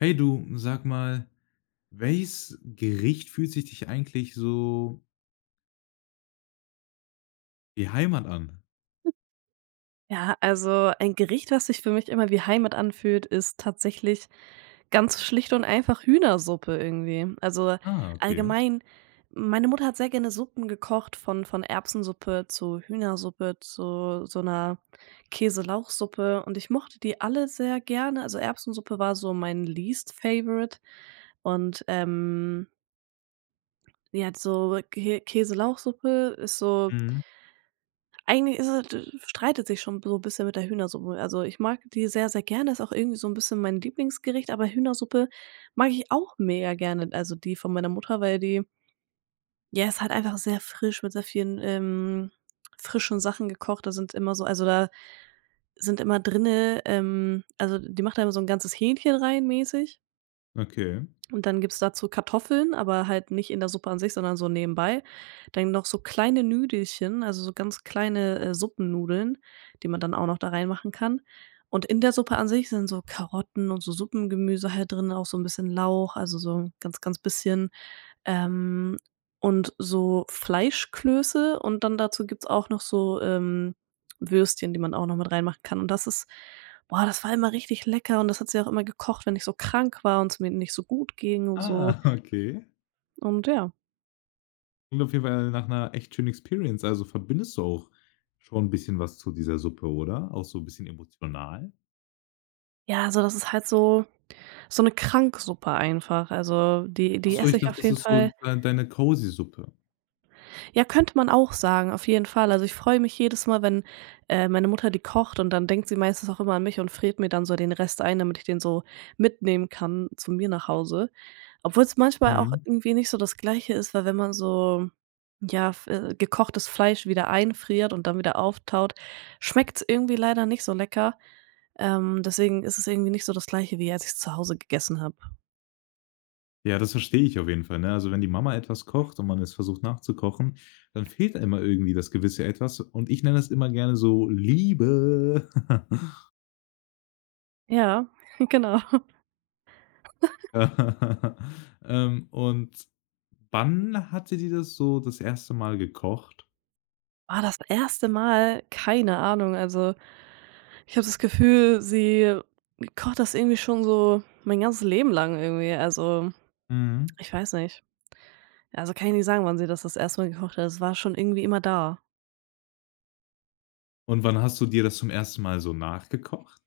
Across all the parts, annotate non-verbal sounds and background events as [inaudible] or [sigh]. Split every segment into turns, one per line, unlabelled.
Hey du, sag mal, welches Gericht fühlt sich dich eigentlich so wie Heimat an?
Ja, also ein Gericht, was sich für mich immer wie Heimat anfühlt, ist tatsächlich ganz schlicht und einfach Hühnersuppe irgendwie. Also
Ah, okay.
allgemein, meine Mutter hat sehr gerne Suppen gekocht, von Erbsensuppe zu Hühnersuppe zu so einer Käselauchsuppe. Und ich mochte die alle sehr gerne. Also Erbsensuppe war so mein least favorite. Und ja, so Kä Käselauchsuppe ist so.
Mhm.
Eigentlich ist es d streitet sich schon so ein bisschen mit der Hühnersuppe. Also, ich mag die sehr, sehr gerne, ist auch irgendwie so ein bisschen mein Lieblingsgericht, aber Hühnersuppe mag ich auch mega gerne, also die von meiner Mutter, weil die ja, ist halt einfach sehr frisch mit sehr vielen, frischen Sachen gekocht. Da sind immer so also, da sind immer drinne also die macht da immer so ein ganzes Hähnchen rein mäßig.
Okay.
Und dann gibt's dazu Kartoffeln, aber halt nicht in der Suppe an sich, sondern so nebenbei. Dann noch so kleine Nüdelchen, also so ganz kleine, Suppennudeln, die man dann auch noch da reinmachen kann. Und in der Suppe an sich sind so Karotten und so Suppengemüse halt drin, auch so ein bisschen Lauch, also so ganz, ganz bisschen. Ähm, und so Fleischklöße und dann dazu gibt's auch noch so, Würstchen, die man auch noch mit reinmachen kann. Und das ist Boah, das war immer richtig lecker, und das hat sie auch immer gekocht, wenn ich so krank war und es mir nicht so gut ging und so.
Ah, [laughs] okay.
Und ja.
Klingt auf jeden Fall nach einer echt schönen Experience. Also, verbindest du auch schon ein bisschen was zu dieser Suppe, oder? Auch so ein bisschen emotional?
Ja, also das ist halt so eine Kranksuppe einfach. Also, die
Ach
die
so,
esse
ich
ich
dachte,
auf
das
jeden
ist
Fall.
so deine cozy Suppe.
Ja, könnte man auch sagen, auf jeden Fall. Also, ich freue mich jedes Mal, wenn, meine Mutter die kocht, und dann denkt sie meistens auch immer an mich und friert mir dann so den Rest ein, damit ich den so mitnehmen kann zu mir nach Hause. Obwohl es manchmal auch
Mhm.
irgendwie nicht so das Gleiche ist, weil wenn man so, ja, f gekochtes Fleisch wieder einfriert und dann wieder auftaut, schmeckt's irgendwie leider nicht so lecker. Deswegen ist es irgendwie nicht so das Gleiche, wie als ich's zu Hause gegessen habe.
Ja, das verstehe ich auf jeden Fall, ne? Also, wenn die Mama etwas kocht und man es versucht nachzukochen, dann fehlt immer irgendwie das gewisse Etwas und ich nenne das immer gerne so Liebe. [laughs]
Ja, [laughs] genau.
[laughs] Und wann hatte die das so das erste Mal gekocht?
Ah, das erste Mal, keine Ahnung. Also, ich habe das Gefühl, sie kocht das irgendwie schon so mein ganzes Leben lang irgendwie. Also,
Mhm.
ich weiß nicht. Also, kann ich nicht sagen, wann sie das erste Mal gekocht hat. Es war schon irgendwie immer da.
Und wann hast du dir das zum ersten Mal so nachgekocht?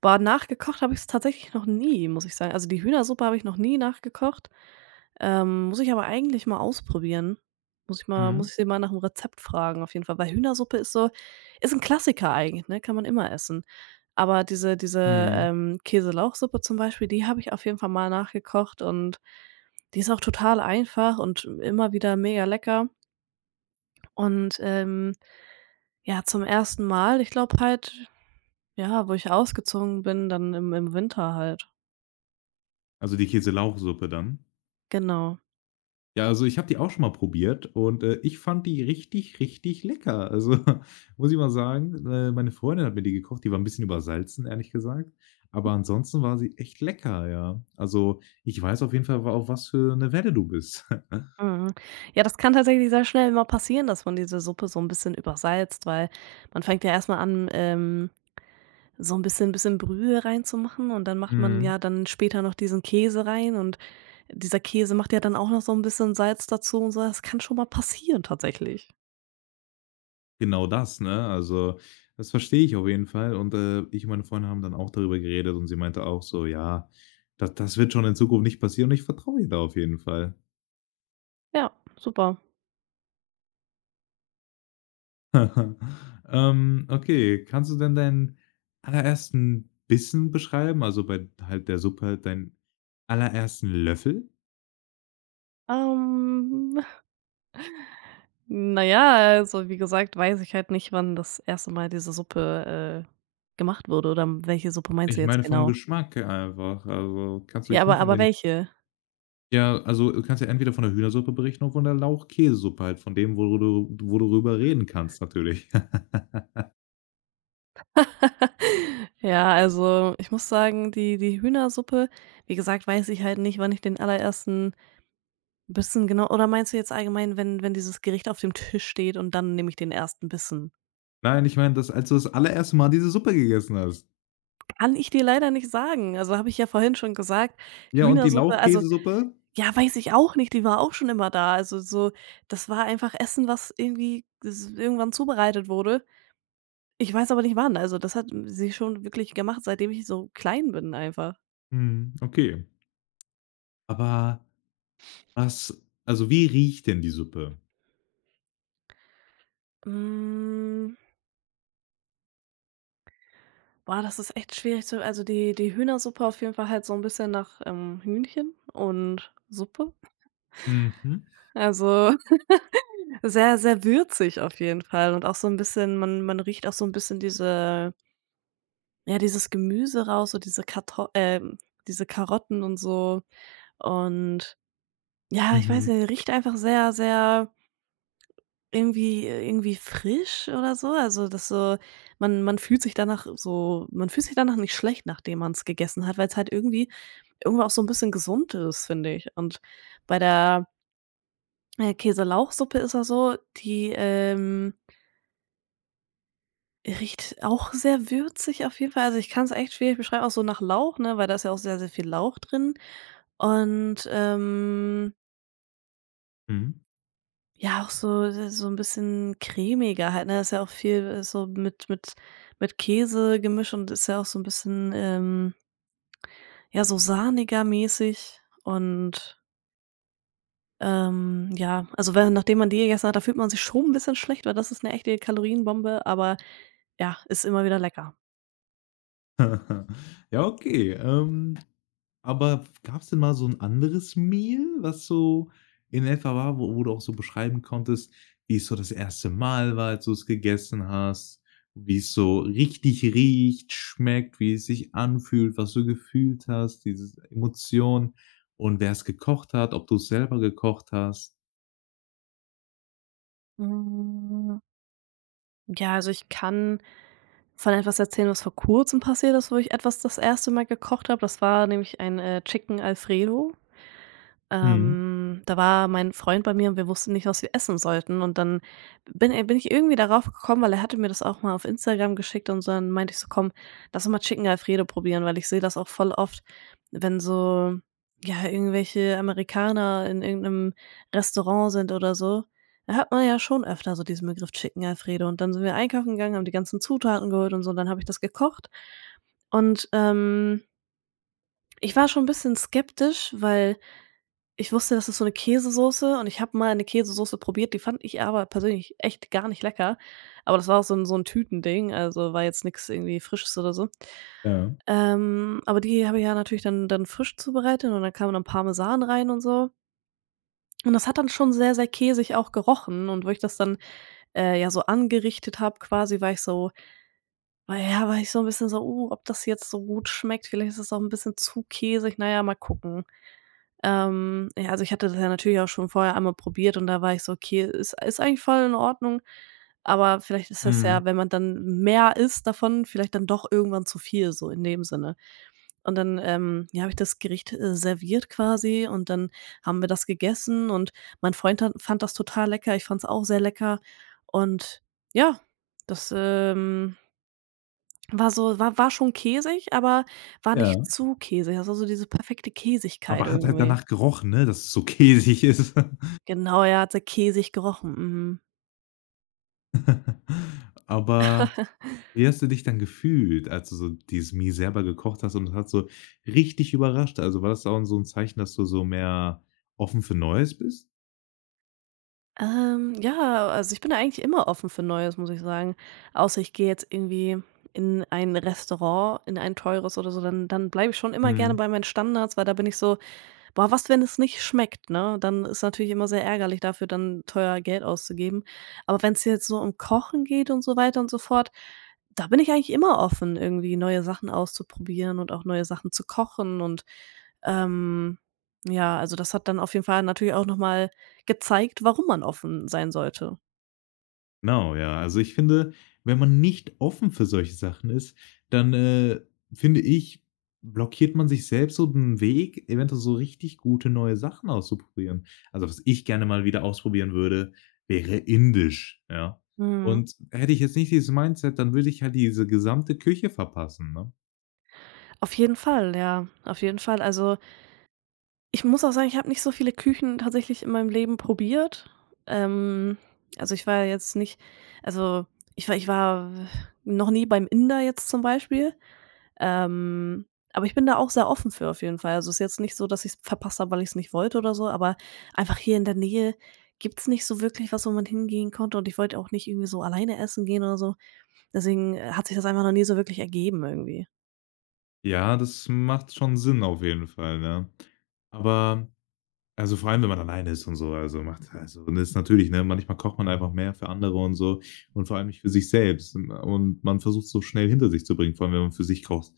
Boah, nachgekocht habe ich es tatsächlich noch nie, muss ich sagen. Also, die Hühnersuppe habe ich noch nie nachgekocht. Muss ich aber eigentlich mal ausprobieren. Muss
Mhm.
ich sie mal nach dem Rezept fragen auf jeden Fall, weil Hühnersuppe ist ein Klassiker eigentlich, ne? Kann man immer essen. Aber diese diese,
Mhm.
ähm, Käse-Lauchsuppe zum Beispiel, die habe ich auf jeden Fall mal nachgekocht, und die ist auch total einfach und immer wieder mega lecker. Und, ja, zum ersten Mal, ich glaube halt, ja, wo ich ausgezogen bin, dann im Winter halt.
Also die Käselauchsuppe dann?
Genau.
Ja, also ich habe die auch schon mal probiert und, ich fand die richtig, richtig lecker. Also, [laughs] muss ich mal sagen, meine Freundin hat mir die gekocht, die war ein bisschen übersalzen, ehrlich gesagt. Aber ansonsten war sie echt lecker, ja. Also, ich weiß auf jeden Fall, wa auf was für eine Welle du bist. [laughs]
Mhm. Ja, das kann tatsächlich sehr schnell mal passieren, dass man diese Suppe so ein bisschen übersalzt, weil man fängt ja erst mal an, so ein bisschen Brühe reinzumachen, und dann macht man
Mhm.
ja dann später noch diesen Käse rein, und dieser Käse macht ja dann auch noch so ein bisschen Salz dazu und so. Das kann schon mal passieren tatsächlich.
Genau das, ne? Also, das verstehe ich auf jeden Fall. Und, ich und meine Freunde haben dann auch darüber geredet und sie meinte auch so: „Ja, das wird schon in Zukunft nicht passieren und ich vertraue ihr da auf jeden Fall.“
Ja, super.
[laughs] Okay, kannst du denn deinen allerersten Bissen beschreiben? Also, bei halt der Suppe halt deinen allerersten Löffel?
Ähm, na ja, also, wie gesagt, weiß ich halt nicht, wann das erste Mal diese Suppe, gemacht wurde, oder welche Suppe meinst du
Ich
jetzt
meine vom
genau?
Geschmack einfach. Also, kannst du
Ja,
dich
aber
nicht in
aber
den?
welche?
Ja, also, du kannst ja entweder von der Hühnersuppe berichten oder von der Lauchkäsesuppe halt, von dem, wo du wo worüber reden kannst natürlich. [laughs]
[laughs] Ja, also, ich muss sagen, die Hühnersuppe, wie gesagt, weiß ich halt nicht, wann ich den allerersten Bissen, genau. Oder meinst du jetzt allgemein, wenn dieses Gericht auf dem Tisch steht, und dann nehme ich den ersten Bissen?
Nein, ich meine das, als du das allererste Mal diese Suppe gegessen hast.
Kann ich dir leider nicht sagen. Also, habe ich ja vorhin schon gesagt,
Ja, und die
Hühnersuppe also,
Lauchkäsesuppe?
ja, weiß ich auch nicht, die war auch schon immer da. Also, so das war einfach Essen, was irgendwie s irgendwann zubereitet wurde. Ich weiß aber nicht wann. Also, das hat sie schon wirklich gemacht, seitdem ich so klein bin einfach.
Mhm, okay. Aber was also, wie riecht denn die Suppe?
Hm, boah, das ist echt schwierig zu also, die Hühnersuppe auf jeden Fall halt so ein bisschen nach, Hühnchen und Suppe.
Mhm,
Also sehr, sehr würzig auf jeden Fall, und auch so 'n bisschen man riecht auch so 'n bisschen diese ja, dieses Gemüse raus, so diese Karto diese Karotten und so. Und ja, ich weiß
mhm,
nicht, riecht einfach sehr, sehr irgendwie frisch oder so. Also, das so man fühlt sich danach nicht schlecht, nachdem man's gegessen hat, weil's halt irgendwie irgendwo auch so 'n bisschen gesund ist, finde ich. Und bei der, Käse-Lauchsuppe ist das so, riecht auch sehr würzig auf jeden Fall. Also, ich kann es echt schwierig beschreiben, auch so nach Lauch, ne, weil da ist ja auch sehr, sehr viel Lauch drin, und,
mhm.
ja, auch so ein bisschen cremiger halt, ne? Da ist ja auch viel, so mit Käse gemischt, und ist ja auch so ein bisschen, ja, so sahniger mäßig, und, ja, also, wenn nachdem man die gegessen hat, da fühlt man sich schon ein bisschen schlecht, weil das ist eine echte Kalorienbombe, aber ja, ist immer wieder lecker.
[laughs] Ja, okay. Aber gab's denn mal so ein anderes Meal, was so in etwa war, wo du auch so beschreiben konntest, wie's so das erste Mal war, als du es gegessen hast, wie es so richtig riecht, schmeckt, wie es sich anfühlt, was du gefühlt hast, diese Emotion und wer es gekocht hat, ob du es selber gekocht hast?
Hm, ja, also ich kann von etwas erzählen, was vor Kurzem passiert ist, wo ich etwas das erste Mal gekocht habe. Das war nämlich ein, Chicken Alfredo.
Mhm.
Da war mein Freund bei mir, und wir wussten nicht, was wir essen sollten. Und dann bin ich irgendwie darauf gekommen, weil er hatte mir das auch mal auf Instagram geschickt und so, dann meinte ich so: „Komm, lass uns mal Chicken Alfredo probieren", weil ich sehe das auch voll oft, wenn so, ja, irgendwelche Amerikaner in irgendeinem Restaurant sind oder so. Da hat man ja schon öfter so diesen Begriff Chicken Alfredo. Und dann sind wir einkaufen gegangen, haben die ganzen Zutaten geholt und so, dann habe ich das gekocht. Und, ich war schon ein bisschen skeptisch, weil ich wusste, das ist so 'ne Käsesoße, und ich habe mal 'ne Käsesoße probiert, die fand ich aber persönlich echt gar nicht lecker. Aber das war auch so 'n Tütending, also war jetzt nix irgendwie Frisches oder so.
Ja.
Aber die habe ich ja natürlich dann frisch zubereitet, und dann kam dann Parmesan rein und so. Und das hat dann schon sehr, sehr käsig auch gerochen, und wo ich das dann, ja so angerichtet habe quasi, war ich so 'n bisschen so: ob das jetzt so gut schmeckt, vielleicht ist es auch 'n bisschen zu käsig. Na ja, mal gucken." Ja, also ich hatte das ja natürlich auch schon vorher einmal probiert, und da war ich so: „Okay, ist eigentlich voll in Ordnung." Aber vielleicht ist das
Mhm.
ja, wenn man dann mehr isst davon, vielleicht dann doch irgendwann zu viel, so in dem Sinne. Und dann, ja, habe ich das Gericht, serviert quasi, und dann haben wir das gegessen, und mein Freund hat fand das total lecker. Ich fand es auch sehr lecker, und ja, das, war schon käsig, aber war nicht
Ja.
zu käsig. Das war so diese perfekte Käsigkeit
Aber hat halt
irgendwie.
danach gerochen, ne, dass es so käsig ist.
Genau, ja, hat sehr käsig gerochen, mhm.
[laughs] Aber wie hast du dich dann gefühlt, als du so dieses Mi selber gekocht hast und das hat so richtig überrascht? Also, war das auch so 'n Zeichen, dass du so mehr offen für Neues bist?
Ja, also, ich bin da eigentlich immer offen für Neues, muss ich sagen. Außer ich gehe jetzt irgendwie in ein Restaurant, in ein teures oder so, dann bleibe ich schon immer gerne
Mhm.
bei meinen Standards, weil da bin ich so boah, was, wenn es nicht schmeckt, ne? Dann ist natürlich immer sehr ärgerlich dafür, dann teuer Geld auszugeben. Aber wenn es jetzt so um Kochen geht und so weiter und so fort, da bin ich eigentlich immer offen, irgendwie neue Sachen auszuprobieren und auch neue Sachen zu kochen, und, ähm, ja, also das hat dann auf jeden Fall natürlich auch nochmal gezeigt, warum man offen sein sollte.
Genau, ja. Also, ich finde, wenn man nicht offen für solche Sachen ist, dann, finde ich, blockiert man sich selbst so 'n Weg, eventuell so richtig gute neue Sachen auszuprobieren. Also, was ich gerne mal wieder ausprobieren würde, wäre Indisch, ja.
Mhm.
Und hätte ich jetzt nicht dieses Mindset, dann würde ich halt diese gesamte Küche verpassen, ne?
Auf jeden Fall, ja, auf jeden Fall. Also ich muss auch sagen, ich habe nicht so viele Küchen tatsächlich in meinem Leben probiert. Ähm, also, ich war jetzt nicht also, ich war noch nie beim Inder jetzt zum Beispiel, ähm, aber ich bin da auch sehr offen für auf jeden Fall. Also, es ist jetzt nicht so, dass ich's verpasst habe, weil ich es nicht wollte oder so, aber einfach hier in der Nähe gibt es nicht so wirklich was, wo man hingehen konnte, und ich wollte auch nicht irgendwie so alleine essen gehen oder so. Deswegen, hat sich das einfach noch nie so wirklich ergeben irgendwie.
Ja, das macht schon Sinn auf jeden Fall, ne? Aber also, vor allem, wenn man alleine ist und so, also, macht also, und das ist natürlich, ne, manchmal kocht man einfach mehr für andere und so und vor allem nicht für sich selbst und man versucht's so schnell hinter sich zu bringen, vor allem, wenn man für sich kocht.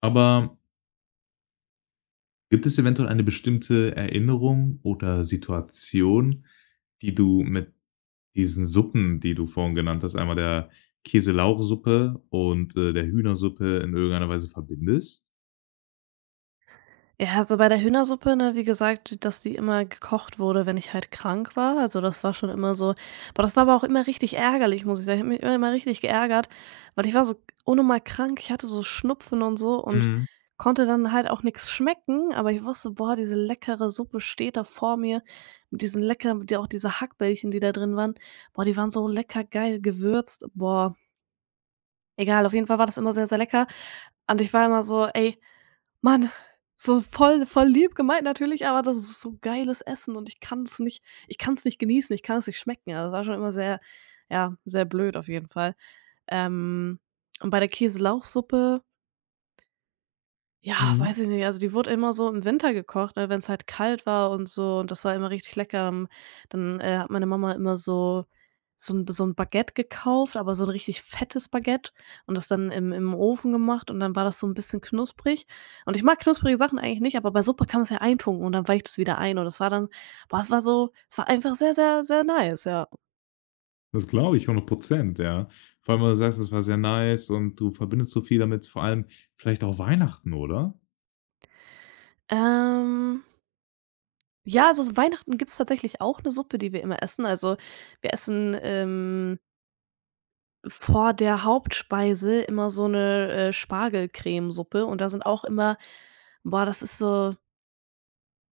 Aber gibt es eventuell eine bestimmte Erinnerung oder Situation, die du mit diesen Suppen, die du vorhin genannt hast, einmal der Käse Lauch und, der Hühnersuppe in irgendeiner Weise verbindest?
Ja, also bei der Hühnersuppe, ne, wie gesagt, dass die immer gekocht wurde, wenn ich halt krank war. Also das war schon immer so, aber das war aber auch immer richtig ärgerlich, muss ich sagen. Ich habe mich immer richtig geärgert, weil ich war so unnormal krank. Ich hatte so Schnupfen und so, und
Mhm,
konnte dann halt auch nichts schmecken, aber ich wusste: „Boah, diese leckere Suppe steht da vor mir mit diesen leckeren die auch diese Hackbällchen, die da drin waren. Boah, die waren so lecker geil gewürzt." Boah, egal, auf jeden Fall war das immer sehr, sehr lecker, und ich war immer so: „Ey" Mann, so voll lieb gemeint natürlich, aber das ist so geiles Essen, und ich kann es nicht genießen, ich kann es nicht schmecken. Also, es war schon immer sehr ja, sehr blöd auf jeden Fall. Ähm, und bei der Käselauchsuppe ja, weiß
mhm.
ich nicht. Also, die wurde immer so im Winter gekocht, ne, wenn es halt kalt war und so, und das war immer richtig lecker. Dann hat meine Mama immer so ein Baguette gekauft, aber so ein richtig fettes Baguette, und das dann im Ofen gemacht, und dann war das so ein bisschen knusprig. Und ich mag knusprige Sachen eigentlich nicht, aber bei Suppe kann man es ja eintunken, und dann weicht es wieder ein, und das war dann boah, es war einfach sehr, sehr, sehr nice, ja.
Das glaube ich 100%, ja. Vor allem, weil du sagst, das war sehr nice und du verbindest so viel damit, vor allem vielleicht auch Weihnachten, oder?
Ähm, ja, also, Weihnachten gibt's tatsächlich auch eine Suppe, die wir immer essen. Also, wir essen, vor der Hauptspeise immer so 'ne, Spargelcremesuppe, und da sind auch immer boah,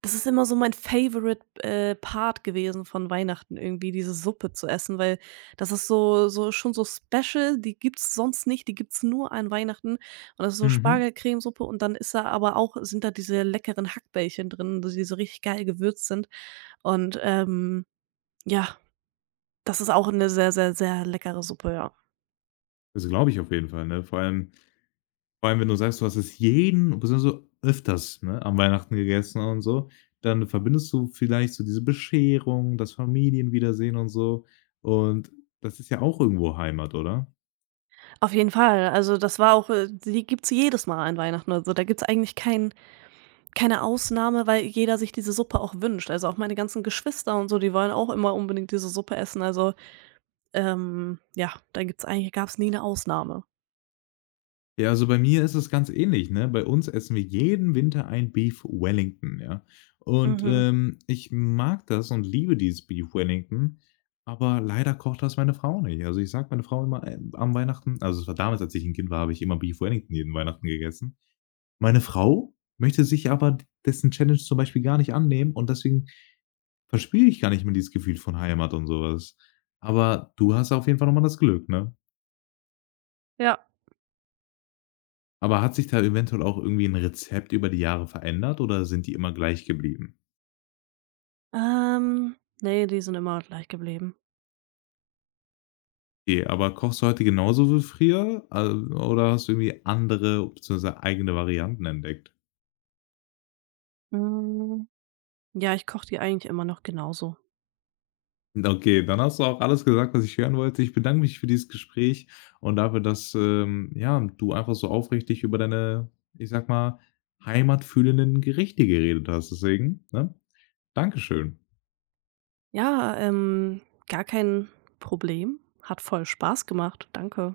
das ist immer so mein favorite, Part gewesen von Weihnachten irgendwie, diese Suppe zu essen, weil das ist so schon so special, die gibt's sonst nicht, die gibt's nur an Weihnachten, und das ist so
Mhm.
Spargelcremesuppe, und dann ist da aber auch sind da diese leckeren Hackbällchen drin, die so richtig geil gewürzt sind, und, ja, das ist auch 'ne sehr, sehr, sehr leckere Suppe, ja.
Also, glaube ich auf jeden Fall, ne? Vor allem, wenn du sagst, du hast es jeden beziehungsweise öfters, ne, an Weihnachten gegessen und so, dann verbindest du vielleicht so diese Bescherung, das Familienwiedersehen und so. Und das ist ja auch irgendwo Heimat, oder?
Auf jeden Fall. Also, das war auch die gibt's jedes Mal an Weihnachten. Also, da gibt's eigentlich keine Ausnahme, weil jeder sich diese Suppe auch wünscht. Also, auch meine ganzen Geschwister und so, die wollen auch immer unbedingt diese Suppe essen. Also, ja, da gibt's eigentlich gab's nie eine Ausnahme.
Ja, also bei mir ist es ganz ähnlich, ne? Bei uns essen wir jeden Winter ein Beef Wellington, ja. Und,
Mhm.
ich mag das und liebe dieses Beef Wellington, aber leider kocht das meine Frau nicht. Also, ich sag meine Frau immer, am Weihnachten also, es war damals, als ich ein Kind war, habe ich immer Beef Wellington jeden Weihnachten gegessen. Meine Frau möchte sich aber dessen Challenge zum Beispiel gar nicht annehmen und deswegen verspüre ich gar nicht mehr dieses Gefühl von Heimat und sowas. Aber du hast auf jeden Fall noch mal das Glück, ne?
Ja.
Aber hat sich da eventuell auch irgendwie ein Rezept über die Jahre verändert oder sind die immer gleich geblieben?
Ne, die sind immer gleich geblieben.
Okay, aber kochst du heute genauso wie früher, oder hast du irgendwie andere bzw. eigene Varianten entdeckt?
Hm, ja, ich koche die eigentlich immer noch genauso.
Okay, dann hast du auch alles gesagt, was ich hören wollte. Ich bedanke mich für dieses Gespräch und dafür, dass, ja, du einfach so aufrichtig über deine, ich sag mal, heimatfühlenden Gerichte geredet hast. Deswegen, ne, Dankeschön.
Ja, gar kein Problem. Hat voll Spaß gemacht. Danke.